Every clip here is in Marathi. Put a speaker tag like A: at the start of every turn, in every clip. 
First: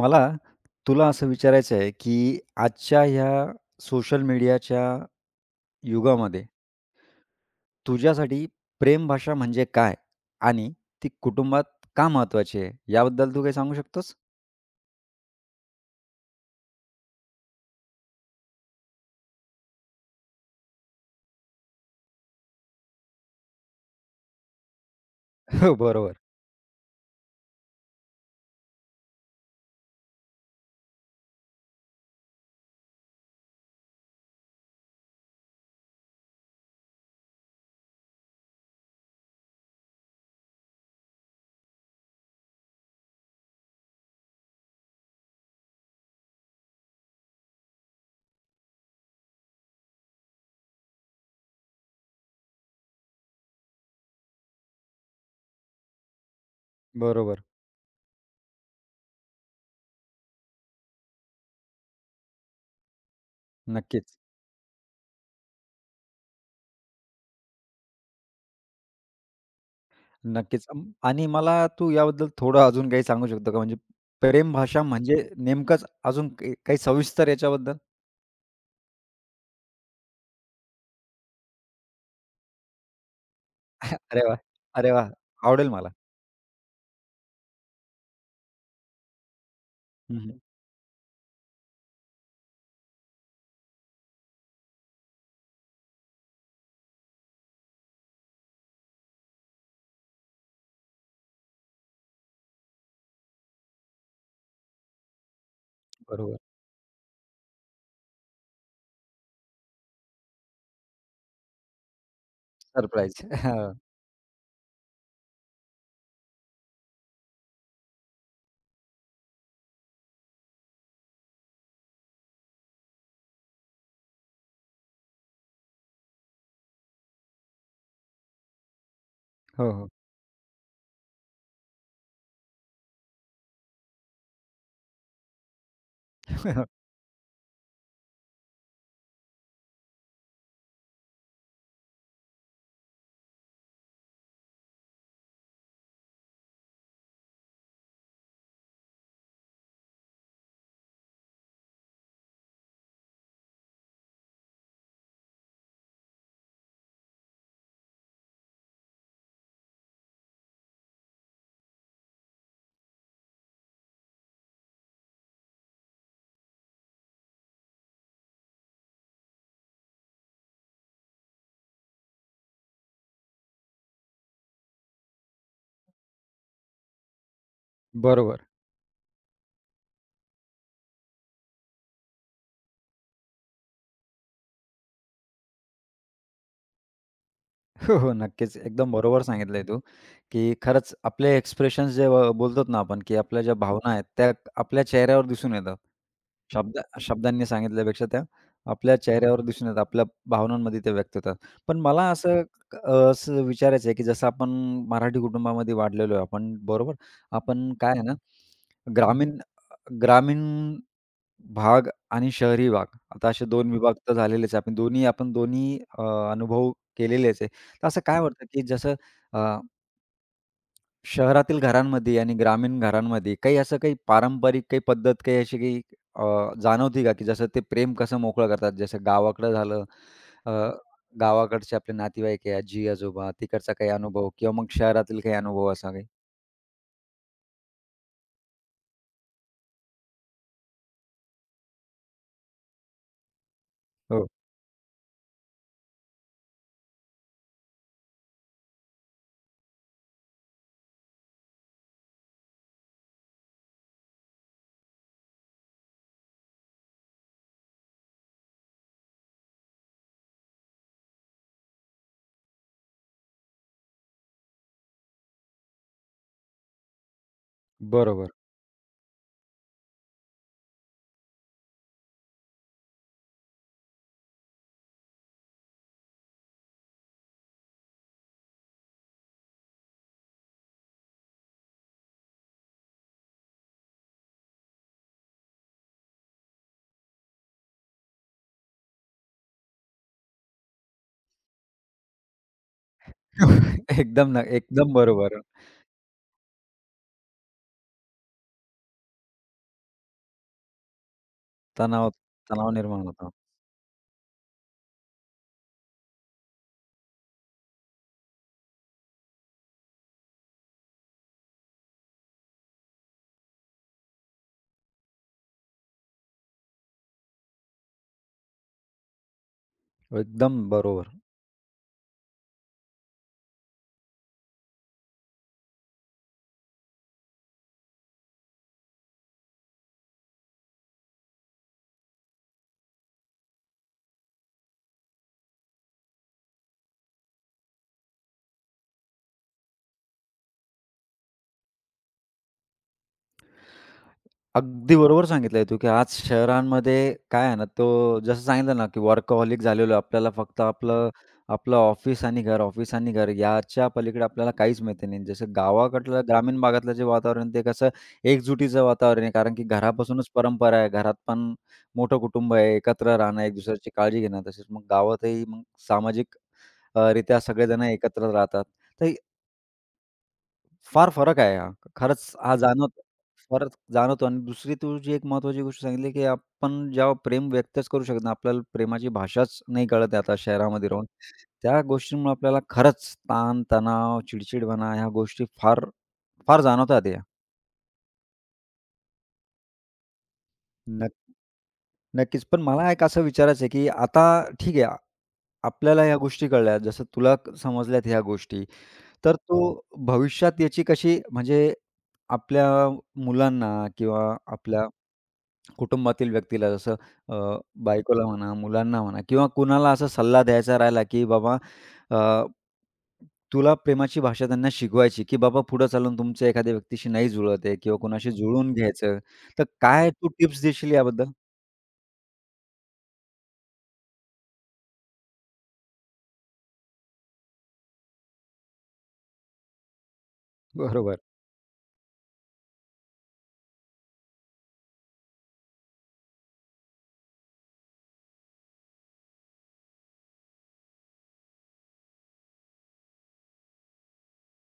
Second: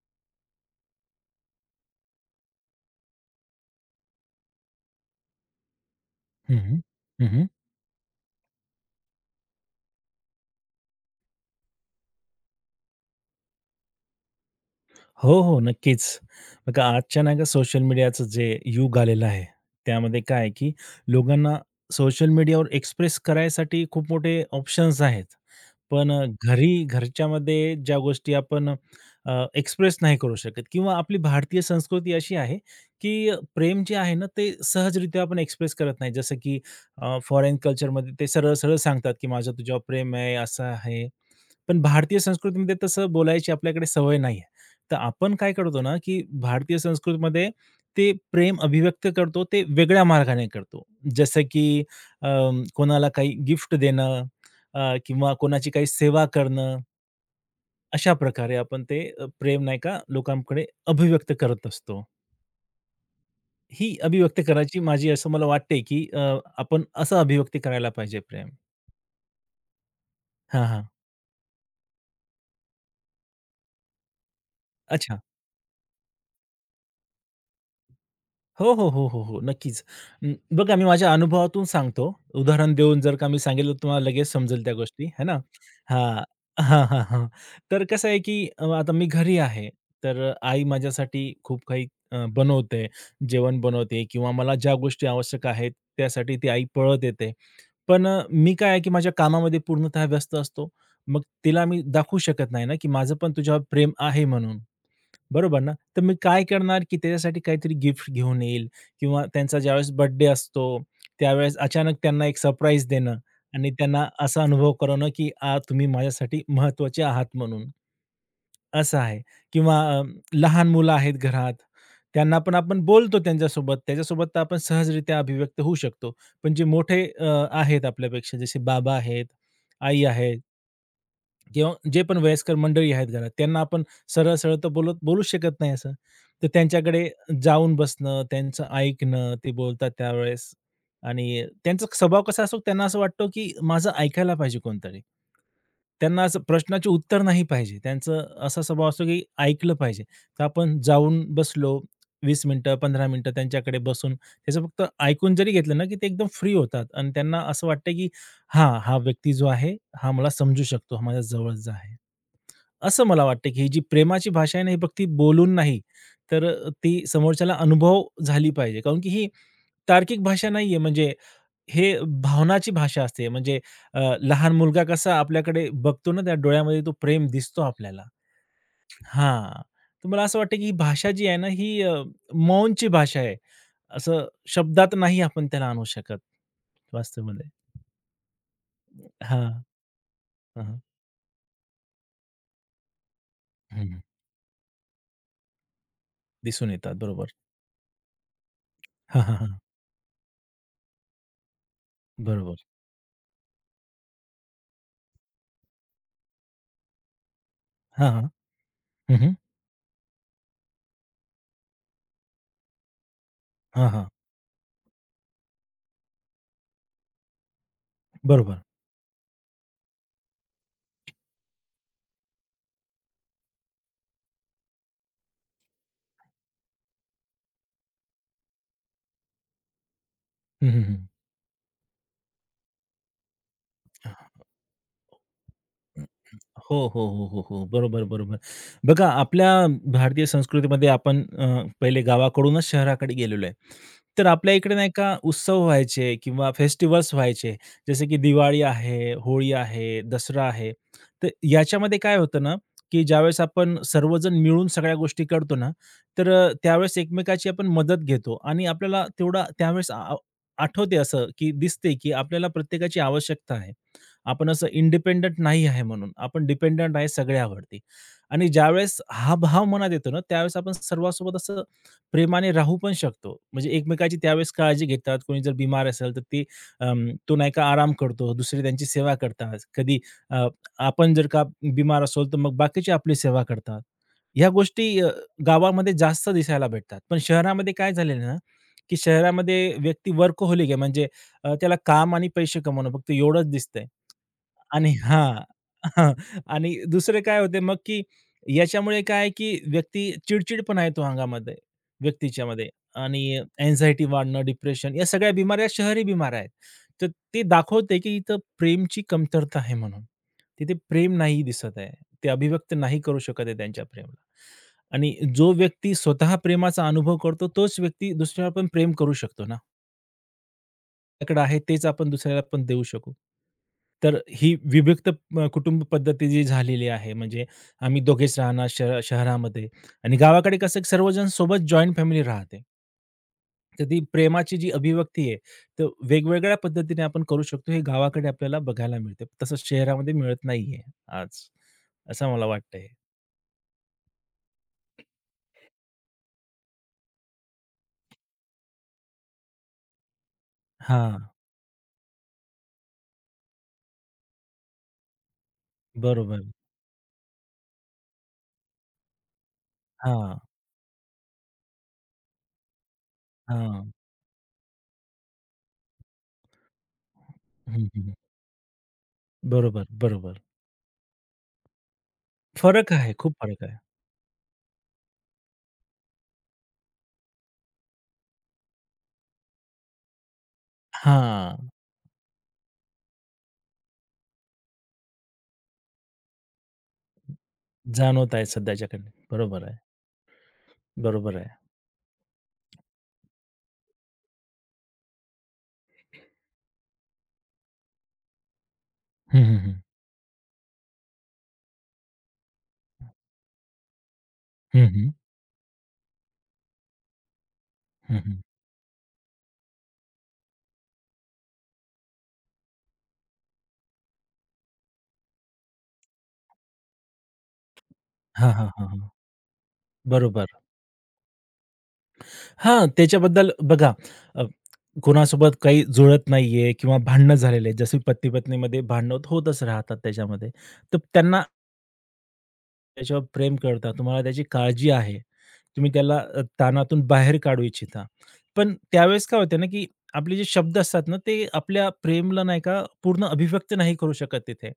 A: मला तुला असं विचारायचं आहे, की आजच्या ह्या सोशल मीडियाच्या युगामध्ये
B: Hı hı. Hı hı.
A: तुझ्यासाठी प्रेम भाषा म्हणजे काय? आणि ती कुटुंबात का महत्त्वाची आहे? याबद्दल तू काही सांगू शकतोस?
B: हो, हो. नक्कीच. बघा आजच्या नाही का सोशल मीडियाचं जे युग आलेलं आहे, त्यामध्ये काय आहे की लोकांना सोशल मीडियावर एक्सप्रेस करायसाठी खूप मोठे ऑप्शन्स आहेत.
A: हो,
B: पण
A: बरोबर.
B: घरी घरच्यामध्ये ज्या गोष्टी आपण एक्सप्रेस नाही करू शकत किंवा आपली भारतीय संस्कृती अशी आहे की प्रेम जे आहे ना, ते सहजरित्या आपण एक्सप्रेस करत नाही. जसं की फॉरेन कल्चरमध्ये ते सरळ-सरळ सांगतात की माझं तुझ्यावर प्रेम आहे, असं आहे. पण भारतीय संस्कृतीमध्ये तसं बोलायची आपल्याकडे सवय नाही. तर आपण काय करतो ना, की भारतीय संस्कृतीमध्ये ते प्रेम अभिव्यक्त करतो, ते वेगळ्या मार्गाने करतो. जसं की अ, कोणाला काही गिफ्ट देणं, किंवा कोणाची काही सेवा करणं,
A: बरोबर.
B: अशा प्रकारे आपण ते प्रेम नाही का लोकांकडे अभिव्यक्त करत असतो. ही
A: नक्कीच,
B: अभिव्यक्त करायची माझी असं मला वाटते, की आपण असं अभिव्यक्ती करायला पाहिजे प्रेम. हां,
A: नक्कीच.
B: हां.
A: आणि मला तू याबद्दल थोडं अजून काही सांगू शकतो का? म्हणजे प्रेम भाषा
B: अच्छा.
A: म्हणजे नेमकंच अजून का काही सविस्तर याच्याबद्दल?
B: हो, हो, हो, हो, हो. नक्कीच. बघा मी माझ्या अनुभवातून सांगतो. उदाहरण देऊन जर का मी सांगितलं तर तुम्हाला
A: अरे
B: लगेच
A: वाह!
B: समजेल त्या
A: अरे
B: गोष्टी,
A: वाह!
B: है ना?
A: आवडेल मला.
B: हां. हां, हां, हां. तर कसं आहे, की आता मी घरी आहे.
A: हं,
B: तर
A: हं.
B: आई माझ्यासाठी खूप काही बनवते, जेवण बनवते किंवा मला ज्या गोष्टी आवश्यक आहेत त्यासाठी ती आई पळत येते. पण मी काय आहे, की माझ्या कामामध्ये पूर्णतः व्यस्त असतो. मग तिला मी दाखवू शकत नाही ना, की माझं पण तुझ्यावर प्रेम आहे म्हणून. बरोबर ना. तर मी
A: बरोबर.
B: काय करणार, की त्याच्यासाठी काहीतरी गिफ्ट घेऊन येईल किंवा त्यांचा ज्यावेळेस बर्थडे असतो, त्यावेळेस अचानक त्यांना एक सरप्राईज देणं
A: सरप्राईज. हां.
B: आणि त्यांना असा अनुभव करवणं, की तुम्ही माझ्यासाठी महत्त्वाचे आहात म्हणून, असं आहे. किंवा लहान मुलं आहेत घरात, त्यांना पण आपण बोलतो त्यांच्यासोबत, त्याच्यासोबत तर आपण सहजरित्या अभिव्यक्त होऊ शकतो. पण जे मोठे आहेत आपल्यापेक्षा जसे बाबा आहेत,
A: हो, हो.
B: आई आहे, किंवा जे पण वयस्कर मंडळी आहेत घरात, त्यांना आपण सरळ-सरळ तर बोलत बोलूच शकत नाही असं. तर त्यांच्याकडे जाऊन बसणं, त्यांचं ऐकणं, ते बोलतात त्यावेळेस आणि त्यांचा स्वभाव कसा असतो, त्यांना असं वाटतो, की माझं ऐकायला पाहिजे कोणतरी. त्यांना असं प्रश्नाचे उत्तर नाही पाहिजे. त्यांचं असा स्वभाव असतो, की ऐकलं पाहिजे. तर आपण जाऊन बसलो 20 मिनिटं, 15 मिनिटं त्यांच्याकडे बसून त्याचं फक्त ऐकून जरी घेतलं ना, की ते एकदम फ्री होतात आणि त्यांना असं वाटतं, की हां, हा व्यक्ती जो आहे, हा मला समजू शकतो, हा माझ्या जवळचा आहे. असं मला वाटतं, की ही जी प्रेमाची भाषा आहे ना, ही फक्त बोलून नाही, तर ती समोरच्याला अनुभव झाली पाहिजे. कारण की ही तार्किक भाषा नाहीये, म्हणजे हे भावनाची भाषा असते. म्हणजे लहान मुलगा कसा आपल्याकडे बघतो ना, त्या डोळ्यामध्ये तो प्रेम दिसतो आपल्याला.
A: बरोबर.
B: हां, तर मला असं वाटतं, की ही भाषा जी आहे ना, ही मौनची भाषा आहे. असं शब्दात नाही आपण त्याला आणू शकत वास्तवमध्ये.
A: हो, हो. नक्कीच. एकदम बरोबर
B: हां,
A: सांगितलंय तू, की
B: हां,
A: खरंच आपले एक्सप्रेशन्स जे बोलतो ना आपण, की आपल्या ज्या भावना आहेत त्या आपल्या चेहऱ्यावर दिसून येतात.
B: दिसून
A: शब्द
B: येतात. बरोबर.
A: शब्दांनी सांगितल्यापेक्षा त्या आपल्या
B: हां, हां,
A: चेहऱ्यावर
B: हां.
A: दिसून येतात. आपल्या भावनांमध्ये ते व्यक्त होतात. पण मला असं
B: बरोबर.
A: असं विचारायचं आहे, की जसं आपण मराठी कुटुंबामध्ये वाढलेलो आहे आपण, बरोबर? आपण काय आहे
B: हां,
A: ना,
B: हां. हं, हं.
A: ग्रामीण ग्रामीण भाग आणि शहरी भाग. आता असे 2
B: हां,
A: विभाग
B: हां.
A: तर झालेलेच आहे. आपण दोन्ही अनुभव केलेलेच आहे. तर असं काय वाटतं,
B: बरोबर.
A: की जसं अ, शहरातील घरांमध्ये आणि ग्रामीण घरांमध्ये काही असं काही पारंपरिक काही पद्धत काही अशी काही जाणवती का, की जसं ते प्रेम कसं मोकळं करतात? जसं गावाकडं झालं अ,
B: हं, हं, हं.
A: गावाकडचे आपले नातेवाईक आहे, आजी-आजोबा तिकडचा काही अनुभव
B: हां.
A: किंवा मग शहरातील काही अनुभव असा काही?
B: हो, हो, हो, हो, हो. बरोबर, बरोबर. बघा आपल्या भारतीय संस्कृतीमध्ये आपण पहिले गावाकडूनच शहराकडे गेलेलो आहे. तर
A: हो,
B: आपल्या इकडे नाही का उत्सव व्हायचे किंवा फेस्टिव्हल्स व्हायचे. जसे की दिवाळी आहे, होळी आहे, दसरा आहे. तर याच्यामध्ये काय होतं ना, की ज्यावेळेस आपण सर्वजण मिळून सगळ्या गोष्टी करतो ना, तर त्यावेळेस एकमेकाची आपण मदत घेतो आणि आपल्याला तेवढा त्यावेळेस आठवते असं, की दिसते, की आपल्याला प्रत्येकाची आवश्यकता आहे. आपण असं इंडिपेंडंट नाही आहे म्हणून. आपण डिपेंडंट आहे सगळ्यावरती.
A: बरोबर.
B: आणि ज्यावेळेस हा भाव मनात येतो ना, त्यावेळेस आपण सर्वांसोबत असं प्रेमाने राहू पण शकतो. म्हणजे एकमेकाची त्यावेळेस काळजी घेतात. कोणी जर बिमार असेल, तर ते तो नाही का आराम करतो. दुसरे त्यांची सेवा करतात. कधी अ, आपण जर का बिमार असलो, तर मग बाकीचे आपली सेवा करतात. ह्या गोष्टी गावामध्ये जास्त दिसायला भेटतात. पण शहरामध्ये काय झालेलं ना, की शहरामध्ये व्यक्ती वर्कहोलिक आहे. म्हणजे त्याला काम आणि पैसे कमावणं फक्त एवढंच दिसतंय.
A: एकदम
B: आणि हां.
A: बरोबर.
B: हां. आणि दुसरं काय होते मग, की याच्यामुळे काय आहे, की व्यक्ती चिडचिड पण आहे तो अंगामध्ये
A: तणाव
B: व्यक्तीच्यामध्ये
A: तणाव निर्माण
B: आणि
A: होतो.
B: अँक्झायटी वाढणं, डिप्रेशन या सगळ्या बिमाऱ्या शहरी बिमाऱ्या आहेत. तर ते दाखवते, की इथं प्रेमची कमतरता आहे म्हणून. तिथे प्रेम नाही दिसत आहे. ते अभिव्यक्त नाही करू शकत आहे त्यांच्या प्रेमाला. आणि जो व्यक्ती स्वतः प्रेमाचा अनुभव करतो, तोच व्यक्ती दुसऱ्यावर पण प्रेम करू शकतो ना.
A: एकदम बरोबर.
B: आपल्याकडे आहे तेच आपण दुसऱ्याला पण देऊ शकू. तर ही विभक्त कुटुंब पद्धती जी झालेली आहे, म्हणजे आम्ही दोघेच राहणार शहरामध्ये आणि गावाकडे कसं सर्वजण सोबत जॉइंट फॅमिली राहते. तर ती प्रेमाची जी अभिव्यक्ती आहे, तर वेगवेगळ्या पद्धतीने आपण करू शकतो. हे गावाकडे आपल्याला बघायला मिळते. तसं शहरामध्ये मिळत नाहीये आज, असं मला वाटतंय.
A: अगदी बरोबर सांगितलंय तू, की आज शहरांमध्ये काय आहे ना, तो जसं सांगितलं ना, की वर्कहॉलिक झालेलो आहे. आपल्याला फक्त आपलं
B: हां,
A: आपलं ऑफिस आणि घर, ऑफिस आणि घर याच्या पलीकडे आपल्याला काहीच माहिती नाही. जसं गावाकडलं
B: बरोबर.
A: ग्रामीण भागातलं जे वातावरण ते कसं एकजुटीचं वातावरण आहे. कारण की घरापासूनच
B: हां,
A: परंपरा आहे. घरात पण मोठं कुटुंब आहे, एकत्र राहणं, एक
B: हां.
A: दुसऱ्याची काळजी घेणं. तसेच मग गावातही मग सामाजिक रित्या सगळेजण
B: हं, हं.
A: एकत्र राहतात. तर
B: बरोबर, बरोबर.
A: फार फरक आहे हा. खरंच हा
B: फरक
A: जाणवतो.
B: आहे, खूप फरक
A: फरक
B: आहे.
A: जाणवतो आणि दुसरी तू जी एक महत्त्वाची गोष्ट सांगितली, की आपण जेव्हा प्रेम व्यक्तच करू शकत नाही, आपल्याला प्रेमाची भाषाच नाही कळत आहे आता शहरामध्ये राहून.
B: हां.
A: त्या गोष्टींमुळे आपल्याला खरंच ताण-तणाव, चिडचिडपणा ह्या गोष्टी फार, फार जाणवतात या.
B: जाणवत आहे सध्याच्या कंडिशन बरोबर आहे,
A: नक्क
B: बरोबर आहे.
A: नक्कीच. पण मला एक असं विचारायचं आहे, की आता ठीक आहे, आपल्याला ह्या गोष्टी कळल्या, जसं तुला समजल्यात ह्या गोष्टी. तर
B: हं, हं,
A: तू
B: हं.
A: भविष्यात याची कशी म्हणजे आपल्या मुलांना किंवा आपल्या
B: हं, हं.
A: कुटुंबातील व्यक्तीला जसं अ,
B: हं,
A: बायकोला
B: हं.
A: म्हणा, मुलांना म्हणा किंवा कुणाला असा सल्ला द्यायचा राहिला, की बाबा अ, तुला प्रेमाची भाषा त्यांना शिकवायची, की बाबा पुढे चालून तुमचं एखाद्या व्यक्तीशी नाही जुळत आहे किंवा कोणाशी
B: हां, हां,
A: जुळवून
B: हां, हां.
A: घ्यायचं. तर काय तू
B: बरोबर.
A: टिप्स देशील याबद्दल?
B: हां, त्याच्याबद्दल बघा अ, कोणासोबत काही जुळत नाहीये किंवा भांडणं झालेले आहेत, जसे पती-पत्नीमध्ये भांडणं होतच राहतात त्याच्यामध्ये. तर
A: बरोबर,
B: त्यांना त्याच्यावर प्रेम करता, तुम्हाला त्याची काळजी आहे. तुम्ही त्याला ताणातून बाहेर काढू इच्छिता. पण त्यावेळेस काय होतं ना, की आपले जे शब्द असतात ना, ते आपल्या प्रेमला नाही का पूर्ण अभिव्यक्त नाही करू शकत तिथे.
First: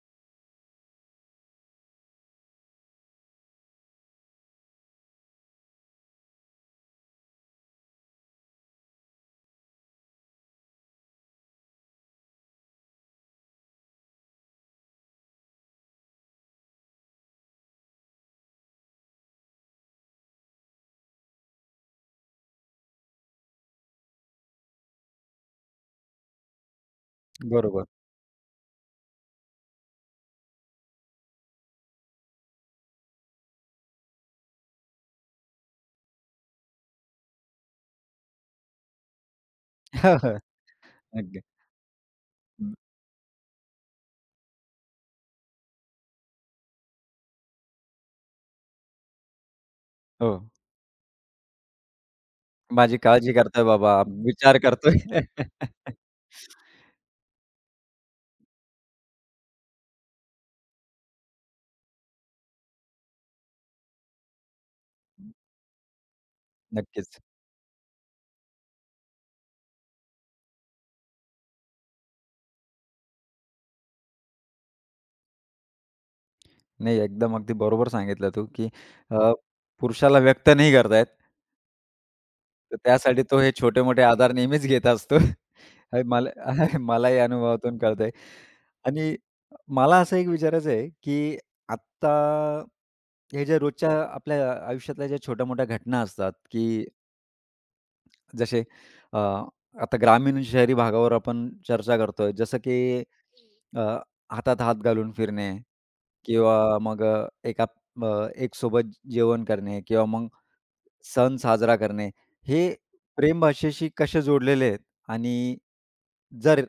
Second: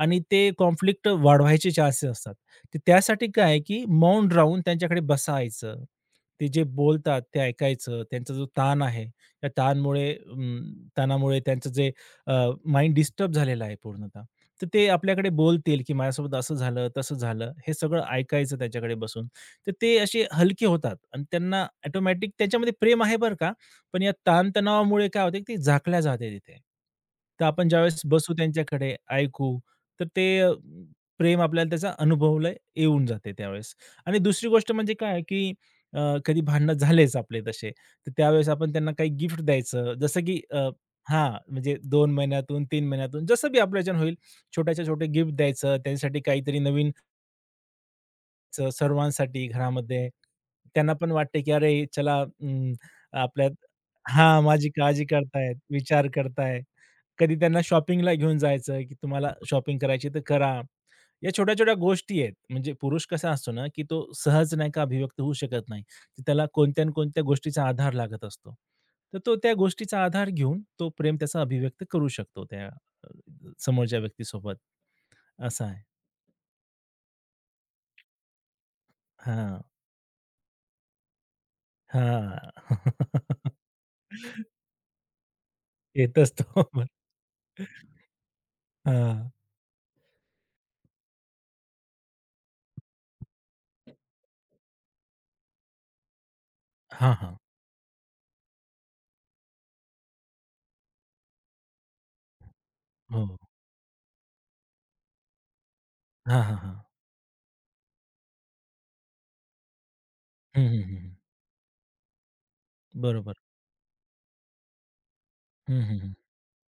B: आणि ते कॉन्फ्लिक्ट वाढवायचे चान्सेस असतात. तर त्यासाठी काय आहे, की मौन राहून त्यांच्याकडे बसायचं. ते जे बोलतात ते ऐकायचं. त्यांचा जो ताण आहे, त्या ताणामुळे त्यांचं जे माइंड डिस्टर्ब झालेलं आहे पूर्णतः. तर ते आपल्याकडे बोलतील, की माझ्यासोबत असं झालं, तसं झालं. हे सगळं ऐकायचं त्याच्याकडे बसून. तर ते असे हलके होतात आणि त्यांना ऑटोमॅटिक त्याच्यामध्ये प्रेम आहे बरं का, पण या ताणतणावामुळे काय होते, ते झाकल्या जाते तिथे. तर आपण
A: बरोबर.
B: ज्यावेळेस बसू त्यांच्याकडे, ऐकू, तर ते प्रेम आपल्याला त्याचा अनुभवला येऊन जाते त्यावेळेस. आणि दुसरी गोष्ट म्हणजे काय की अ, कधी भांडणं झालेच आपले तसे, तर त्यावेळेस आपण त्यांना काही गिफ्ट द्यायचं. जसं की हां,
A: अगदी.
B: म्हणजे 2 महिन्यातून, 3 महिन्यातून जसं बी आपल्याच्यानं होईल छोट्याच्या छोटे गिफ्ट द्यायचं, त्यांच्यासाठी काहीतरी नवीन सर्वांसाठी घरामध्ये.
A: हो.
B: त्यांना पण वाटते, की अरे चला
A: माझी काळजी
B: आपल्या
A: करतोय बाबा,
B: हां,
A: विचार
B: माझी
A: करतोय.
B: काळजी करतायत, विचार करताय. कधी त्यांना शॉपिंगला घेऊन जायचं, की तुम्हाला शॉपिंग करायची तर करा. या छोट्या-छोट्या गोष्टी आहेत. म्हणजे पुरुष कसा असतो ना, की तो सहज नाही का अभिव्यक्त होऊ शकत नाही. की त्याला कोणत्या ना
A: नक्कीच.
B: कोणत्या गोष्टीचा आधार लागत असतो. तर तो त्या गोष्टीचा आधार घेऊन तो प्रेम त्याचा अभिव्यक्त करू शकतो त्या अ, समोरच्या व्यक्तीसोबत. असं आहे.
A: नाही एकदम अगदी बरोबर सांगितलं तू, की अ,
B: हां.
A: पुरुषाला व्यक्त नाही करता
B: हां.
A: तर त्यासाठी तो हे छोटे-मोठे आधार नेहमीच घेत असतो. हे
B: येतच
A: मला
B: तो.
A: मलाही अनुभवातून कळतंय. आणि
B: हां.
A: मला असं एक विचारायचं आहे, की आत्ता हे ज्या रोजच्या आपल्या आयुष्यातल्या ज्या छोट्या-मोठ्या घटना असतात, की
B: हां, हां.
A: जसे अ, आता ग्रामीण आणि शहरी भागावर आपण चर्चा करतोय. जसं की
B: हो.
A: अ, हातात हात घालून फिरणे
B: हां, हां, हां.
A: किंवा मग एका अ, एक सोबत जेवण करणे किंवा मग
B: हं, हं, हं.
A: सण साजरा करणे, हे
B: बरोबर.
A: प्रेम भाषेशी कसे जोडलेले आहेत आणि
B: हं, हं,
A: जर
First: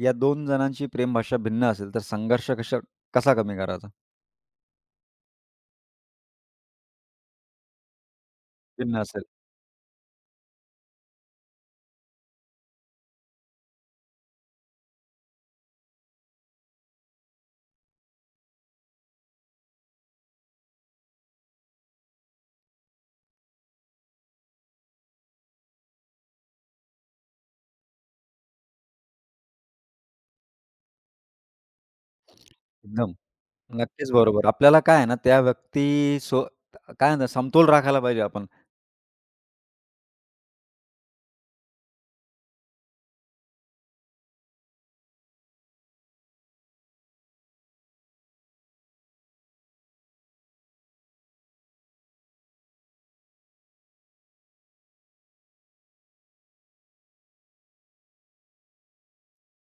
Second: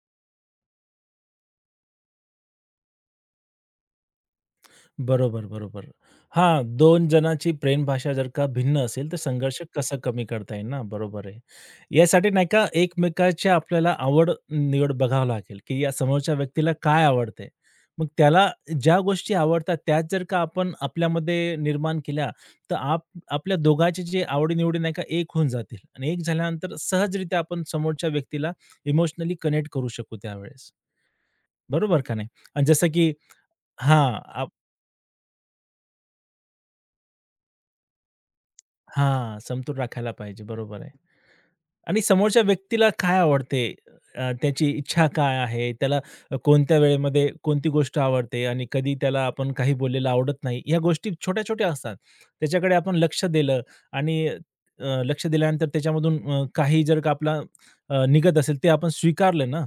A: या दोन जणांची प्रेम भाषा भिन्न असेल, तर संघर्ष कसा कमी करायचा?
B: बरोबर, बरोबर. हां, दोन जणांची प्रेम भाषा जर का भिन्न
A: भिन्न
B: असेल, तर
A: असेल
B: संघर्ष कसं कमी करता येईल ना? बरोबर आहे. यासाठी नाही का एकमेकाची आपल्याला आवड-निवड बघावं लागेल, की या समोरच्या व्यक्तीला काय आवडते. मग त्याला ज्या गोष्टी आवडतात त्याच जर का आपण आपल्यामध्ये निर्माण केल्या, तर आपल्या दोघांचे जे आवडी नाही का एक होऊन जातील आणि एक झाल्यानंतर सहजरित्या आपण समोरच्या व्यक्तीला इमोशनली कनेक्ट करू शकू त्यावेळेस. बरोबर का नाही? आणि जसं की
A: एकदम. नक्कीच
B: हां.
A: बरोबर. आपल्याला काय आहे ना, त्या व्यक्ती सो काय म्हणतात समतोल राखायला पाहिजे आपण.
B: हां, समतोल राखायला पाहिजे. बरोबर आहे. आणि समोरच्या व्यक्तीला काय आवडते? त्याची इच्छा काय आहे? त्याला कोणत्या वेळेमध्ये कोणती गोष्ट आवडते आणि कधी त्याला आपण काही बोललेलं आवडत नाही. ह्या गोष्टी छोट्या-छोट्या असतात. त्याच्याकडे आपण लक्ष दिलं आणि लक्ष दिल्यानंतर त्याच्यामधून काही जर का आपला निघत असेल ते आपण स्वीकारलं ना,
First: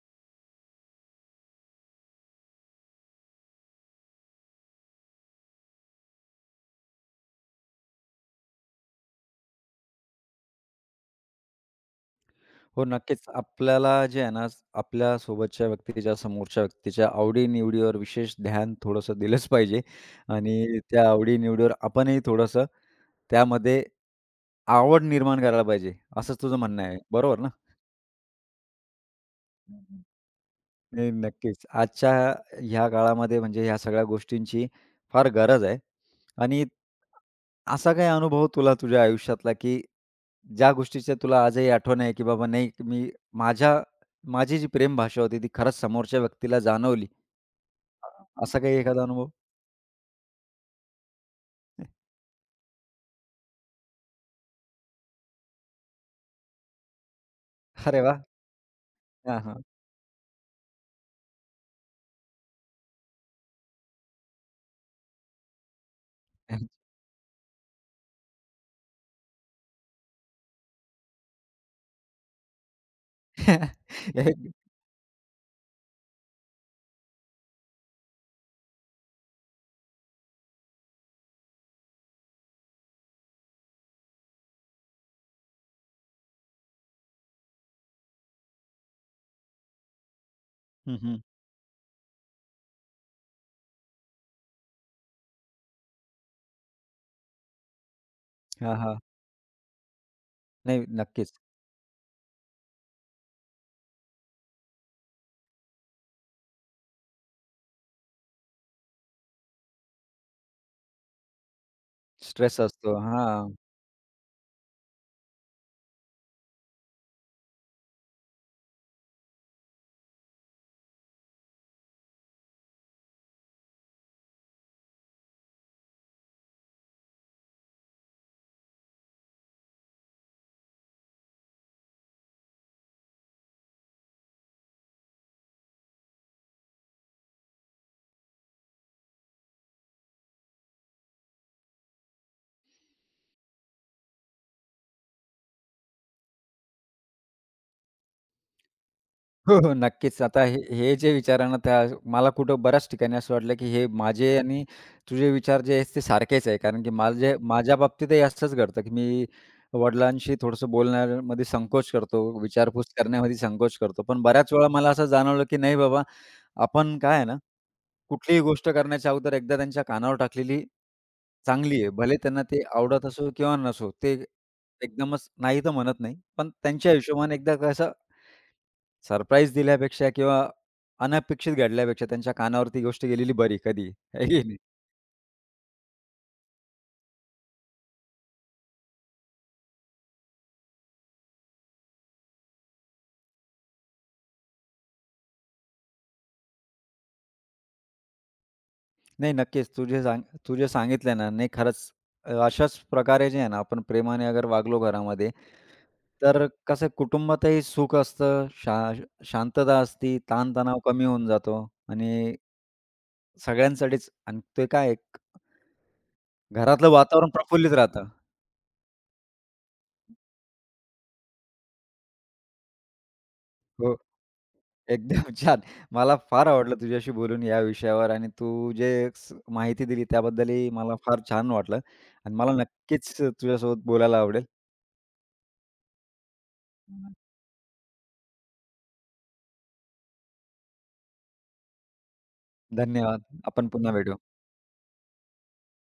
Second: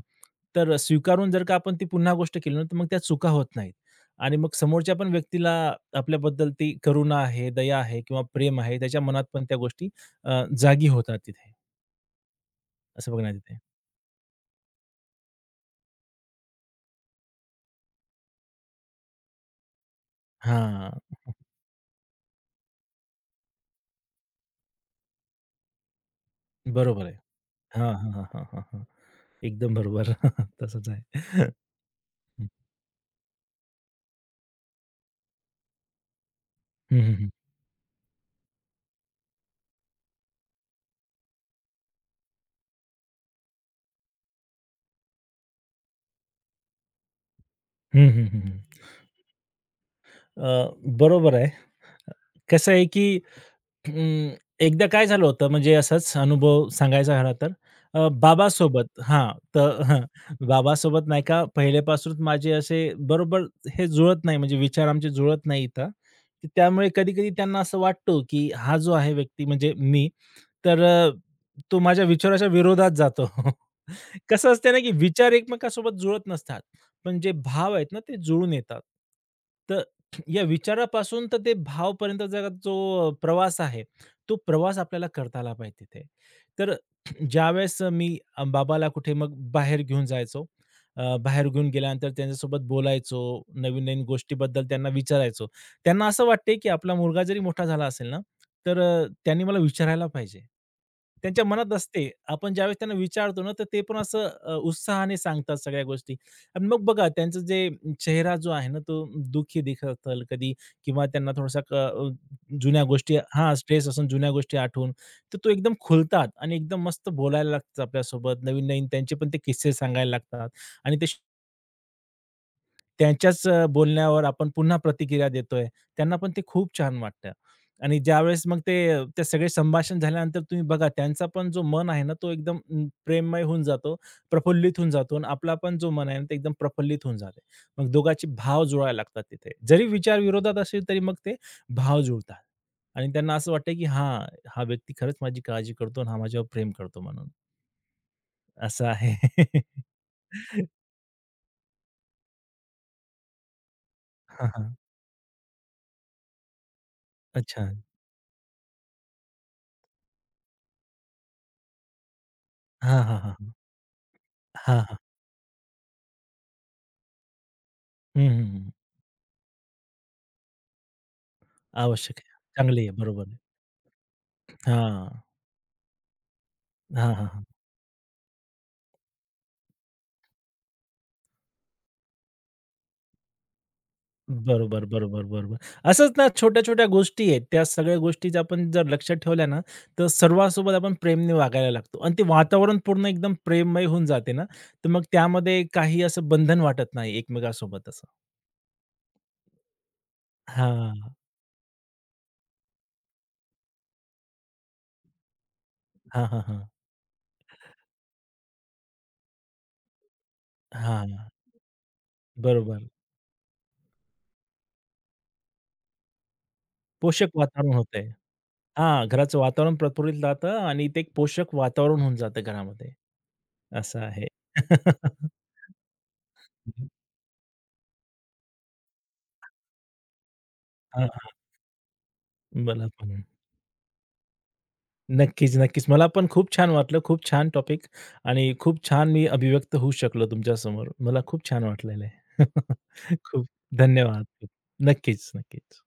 B: तर स्वीकारून जर का आपण ती पुन्हा गोष्ट केली ना, तर मग त्या चुका होत नाहीत. आणि मग समोरच्या पण व्यक्तीला आपल्याबद्दल ती करुणा आहे, दया आहे किंवा प्रेम आहे त्याच्या मनात पण त्या गोष्टी जागी होतात तिथे.
A: हो,
B: असं बघ
A: नक्कीच.
B: ना तिथे.
A: आपल्याला जे आहे ना, आपल्या सोबतच्या व्यक्तीच्या, समोरच्या व्यक्तीच्या आवडी विशेष ध्यान थोडंसं दिलंच पाहिजे आणि
B: हां,
A: त्या आवडी आपणही थोडंसं त्यामध्ये आवड निर्माण करायला पाहिजे, असंच तुझं म्हणणं आहे.
B: बरोबर आहे.
A: बरोबर ना?
B: हां, हां, हां, हां, हां, हां. एकदम
A: हं, हं.
B: बरोबर. तसंच
A: नाही,
B: आहे.
A: नक्कीच. आजच्या ह्या काळामध्ये म्हणजे ह्या सगळ्या गोष्टींची फार गरज आहे आणि
B: हं, हं, हं, हं.
A: असा काही अनुभव तुला तुझ्या आयुष्यातला, की ज्या गोष्टीची तुला आजही आठवण आहे, की बाबा नाही मी माझ्या माझी जी प्रेमभाषा होती ती खरंच समोरच्या व्यक्तीला जाणवली,
B: हं, हं,
A: असा
B: हं,
A: काही एखादा अनुभव?
B: अ, बरोबर आहे. कसं आहे की अं, एकदा काय झालं होतं म्हणजे असाच अनुभव सांगायचा झाला तर
A: अरे वाह!
B: बाबासोबत हां,
A: हां, हां.
B: तर हं, बाबासोबत नाही का पहिल्यापासूनच माझे असे बरोबर हे जुळत नाही म्हणजे विचार आमचे जुळत नाही इथं. की त्यामुळे कधी-कधी त्यांना असं वाटतो, की हा जो आहे व्यक्ती म्हणजे मी, तर तो माझ्या विचाराच्या विरोधात जातो. कसं असते ना, की विचार एकमेकांसोबत जुळत नसतात, पण जे भाव आहेत ना, ते जुळून येतात. तर या विचारापासून तर ते भावपर्यंतचा जो प्रवास आहे, तो प्रवास आपल्याला करता आला पाहिजे तिथे. तर ज्यावेळेस मी बाबाला कुठे मग बाहेर घेऊन जायचो.
A: हं, हं.
B: बाहेर घेऊन गेल्यानंतर त्यांच्यासोबत बोलायचो, नवीन-नवीन गोष्टीबद्दल त्यांना विचारायचो. त्यांना असं वाटतंय, की आपला मुलगा जरी मोठा झाला असेल ना,
A: हां,
B: तर
A: हां.
B: त्यांनी मला विचारायला पाहिजे.
A: नाही, नक्कीच.
B: त्यांच्या मनात असते. आपण ज्यावेळेस त्यांना विचारतो ना, तर ते पण असं उत्साहाने सांगतात सगळ्या गोष्टी आणि मग बघा त्यांचं जे चेहरा जो आहे ना, तो दुःखी दिसत असेल कधी किंवा त्यांना थोडासा
A: स्ट्रेस
B: जुन्या
A: असतो.
B: गोष्टी हां,
A: हां.
B: स्ट्रेस असून जुन्या गोष्टी आठवून, तर तो एकदम खुलतात आणि एकदम मस्त बोलायला लागतात आपल्यासोबत. नवीन-नवीन त्यांचे पण ते किस्से सांगायला लागतात आणि ते त्यांच्याच बोलण्यावर आपण पुन्हा प्रतिक्रिया देतोय. त्यांना पण ते खूप छान वाटतं आणि ज्यावेळेस मग ते ते सगळे संभाषण झाल्यानंतर तुम्ही बघा त्यांचा पण जो मन आहे ना, तो एकदम प्रेममय होऊन जातो, प्रफुल्लित होऊन जातो आणि आपला पण जो मन आहे ना, ते एकदम प्रफुल्लित होऊन जाते. मग दोघांचे भाव जुळायला लागतात तिथे. जरी विचार विरोधात असेल तरी मग ते भाव जुळतात आणि त्यांना असं वाटतं, की हां, हा व्यक्ती खरंच माझी काळजी करतो आणि हा माझ्यावर प्रेम करतो म्हणून. असं आहे.
A: हो, हो. नक्कीच. आता हे हे जे विचार आहे ना, त्या मला कुठं बऱ्याच ठिकाणी असं वाटलं, की हे माझे
B: हां,
A: आणि
B: हां.
A: तुझे विचार जे आहेत ते सारखेच आहे. कारण की माझे
B: अच्छा.
A: माझ्या बाबतीतही असंच घडतं, की मी वडिलांशी थोडंसं बोलण्यामध्ये संकोच करतो, विचारपूस
B: हां, हां, हां,
A: करण्यामध्ये
B: हां.
A: संकोच करतो. पण बऱ्याच वेळा मला
B: हां,
A: असं जाणवलं, की नाही बाबा, आपण काय आहे ना,
B: हं,
A: कुठलीही
B: हं,
A: गोष्ट
B: हं.
A: करण्याच्या अगोदर एकदा त्यांच्या कानावर टाकलेली चांगली आहे. भले
B: आवश्यक आहे.
A: त्यांना ते
B: चांगली आहे.
A: आवडत
B: बरोबर
A: असो
B: आहे.
A: किंवा नसो, ते
B: हां.
A: एकदमच नाही तर म्हणत नाही. पण त्यांच्या
B: हां, हां,
A: हिशोबाने
B: हां.
A: एकदा कसं सरप्राईज दिल्यापेक्षा किंवा अनपेक्षित घडल्यापेक्षा त्यांच्या कानावरती गोष्ट गेलेली बरी कधी, आहे की नाही?
B: बरोबर, बरोबर, बरोबर. असंच ना छोट्या-छोट्या गोष्टी आहेत. त्या सगळ्या गोष्टी जर आपण जर लक्षात ठेवल्या ना, तर सर्वांसोबत आपण प्रेमाने वागायला लागतो आणि ते वातावरण पूर्ण एकदम प्रेममय होऊन जाते ना, तर मग त्यामध्ये काही असं बंधन वाटत नाही एकमेकांसोबत असं.
A: नाही, नक्कीच. तू जे
B: हां.
A: सांगितलं ना, नाही खरंच अशाच प्रकारे जे आहे ना, आपण प्रेमाने अगर वागलो घरामध्ये,
B: हां, हां,
A: तर
B: हां.
A: कसं कुटुंबातही सुख असतं, शांतता असती, ताणतणाव कमी
B: हां.
A: होऊन जातो आणि
B: बरोबर.
A: सगळ्यांसाठीच आणि ते काय आहे, घरातलं वातावरण
B: पोषक
A: प्रफुल्लित
B: वातावरण होतंय.
A: राहतं.
B: हां, घराचं वातावरण प्रफुल्लित राहतं आणि ते एक पोषक वातावरण होऊन जातं घरामध्ये.
A: हो.
B: असं आहे.
A: एकदम छान. मला फार आवडलं तुझ्याशी बोलून या विषयावर आणि तू जे माहिती दिली त्याबद्दलही मला
B: हां,
A: फार
B: हां.
A: छान वाटलं आणि मला
B: मला
A: नक्कीच
B: पण.
A: तुझ्यासोबत बोलायला आवडेल.
B: नक्कीच, नक्कीच. मला पण खूप छान वाटलं. खूप छान टॉपिक आणि खूप छान मी अभिव्यक्त होऊ शकलो तुमच्यासमोर. मला खूप छान वाटलेलं आहे.
A: धन्यवाद.
B: खूप
A: आपण पुन्हा भेटू.
B: धन्यवाद. नक्कीच, नक्कीच.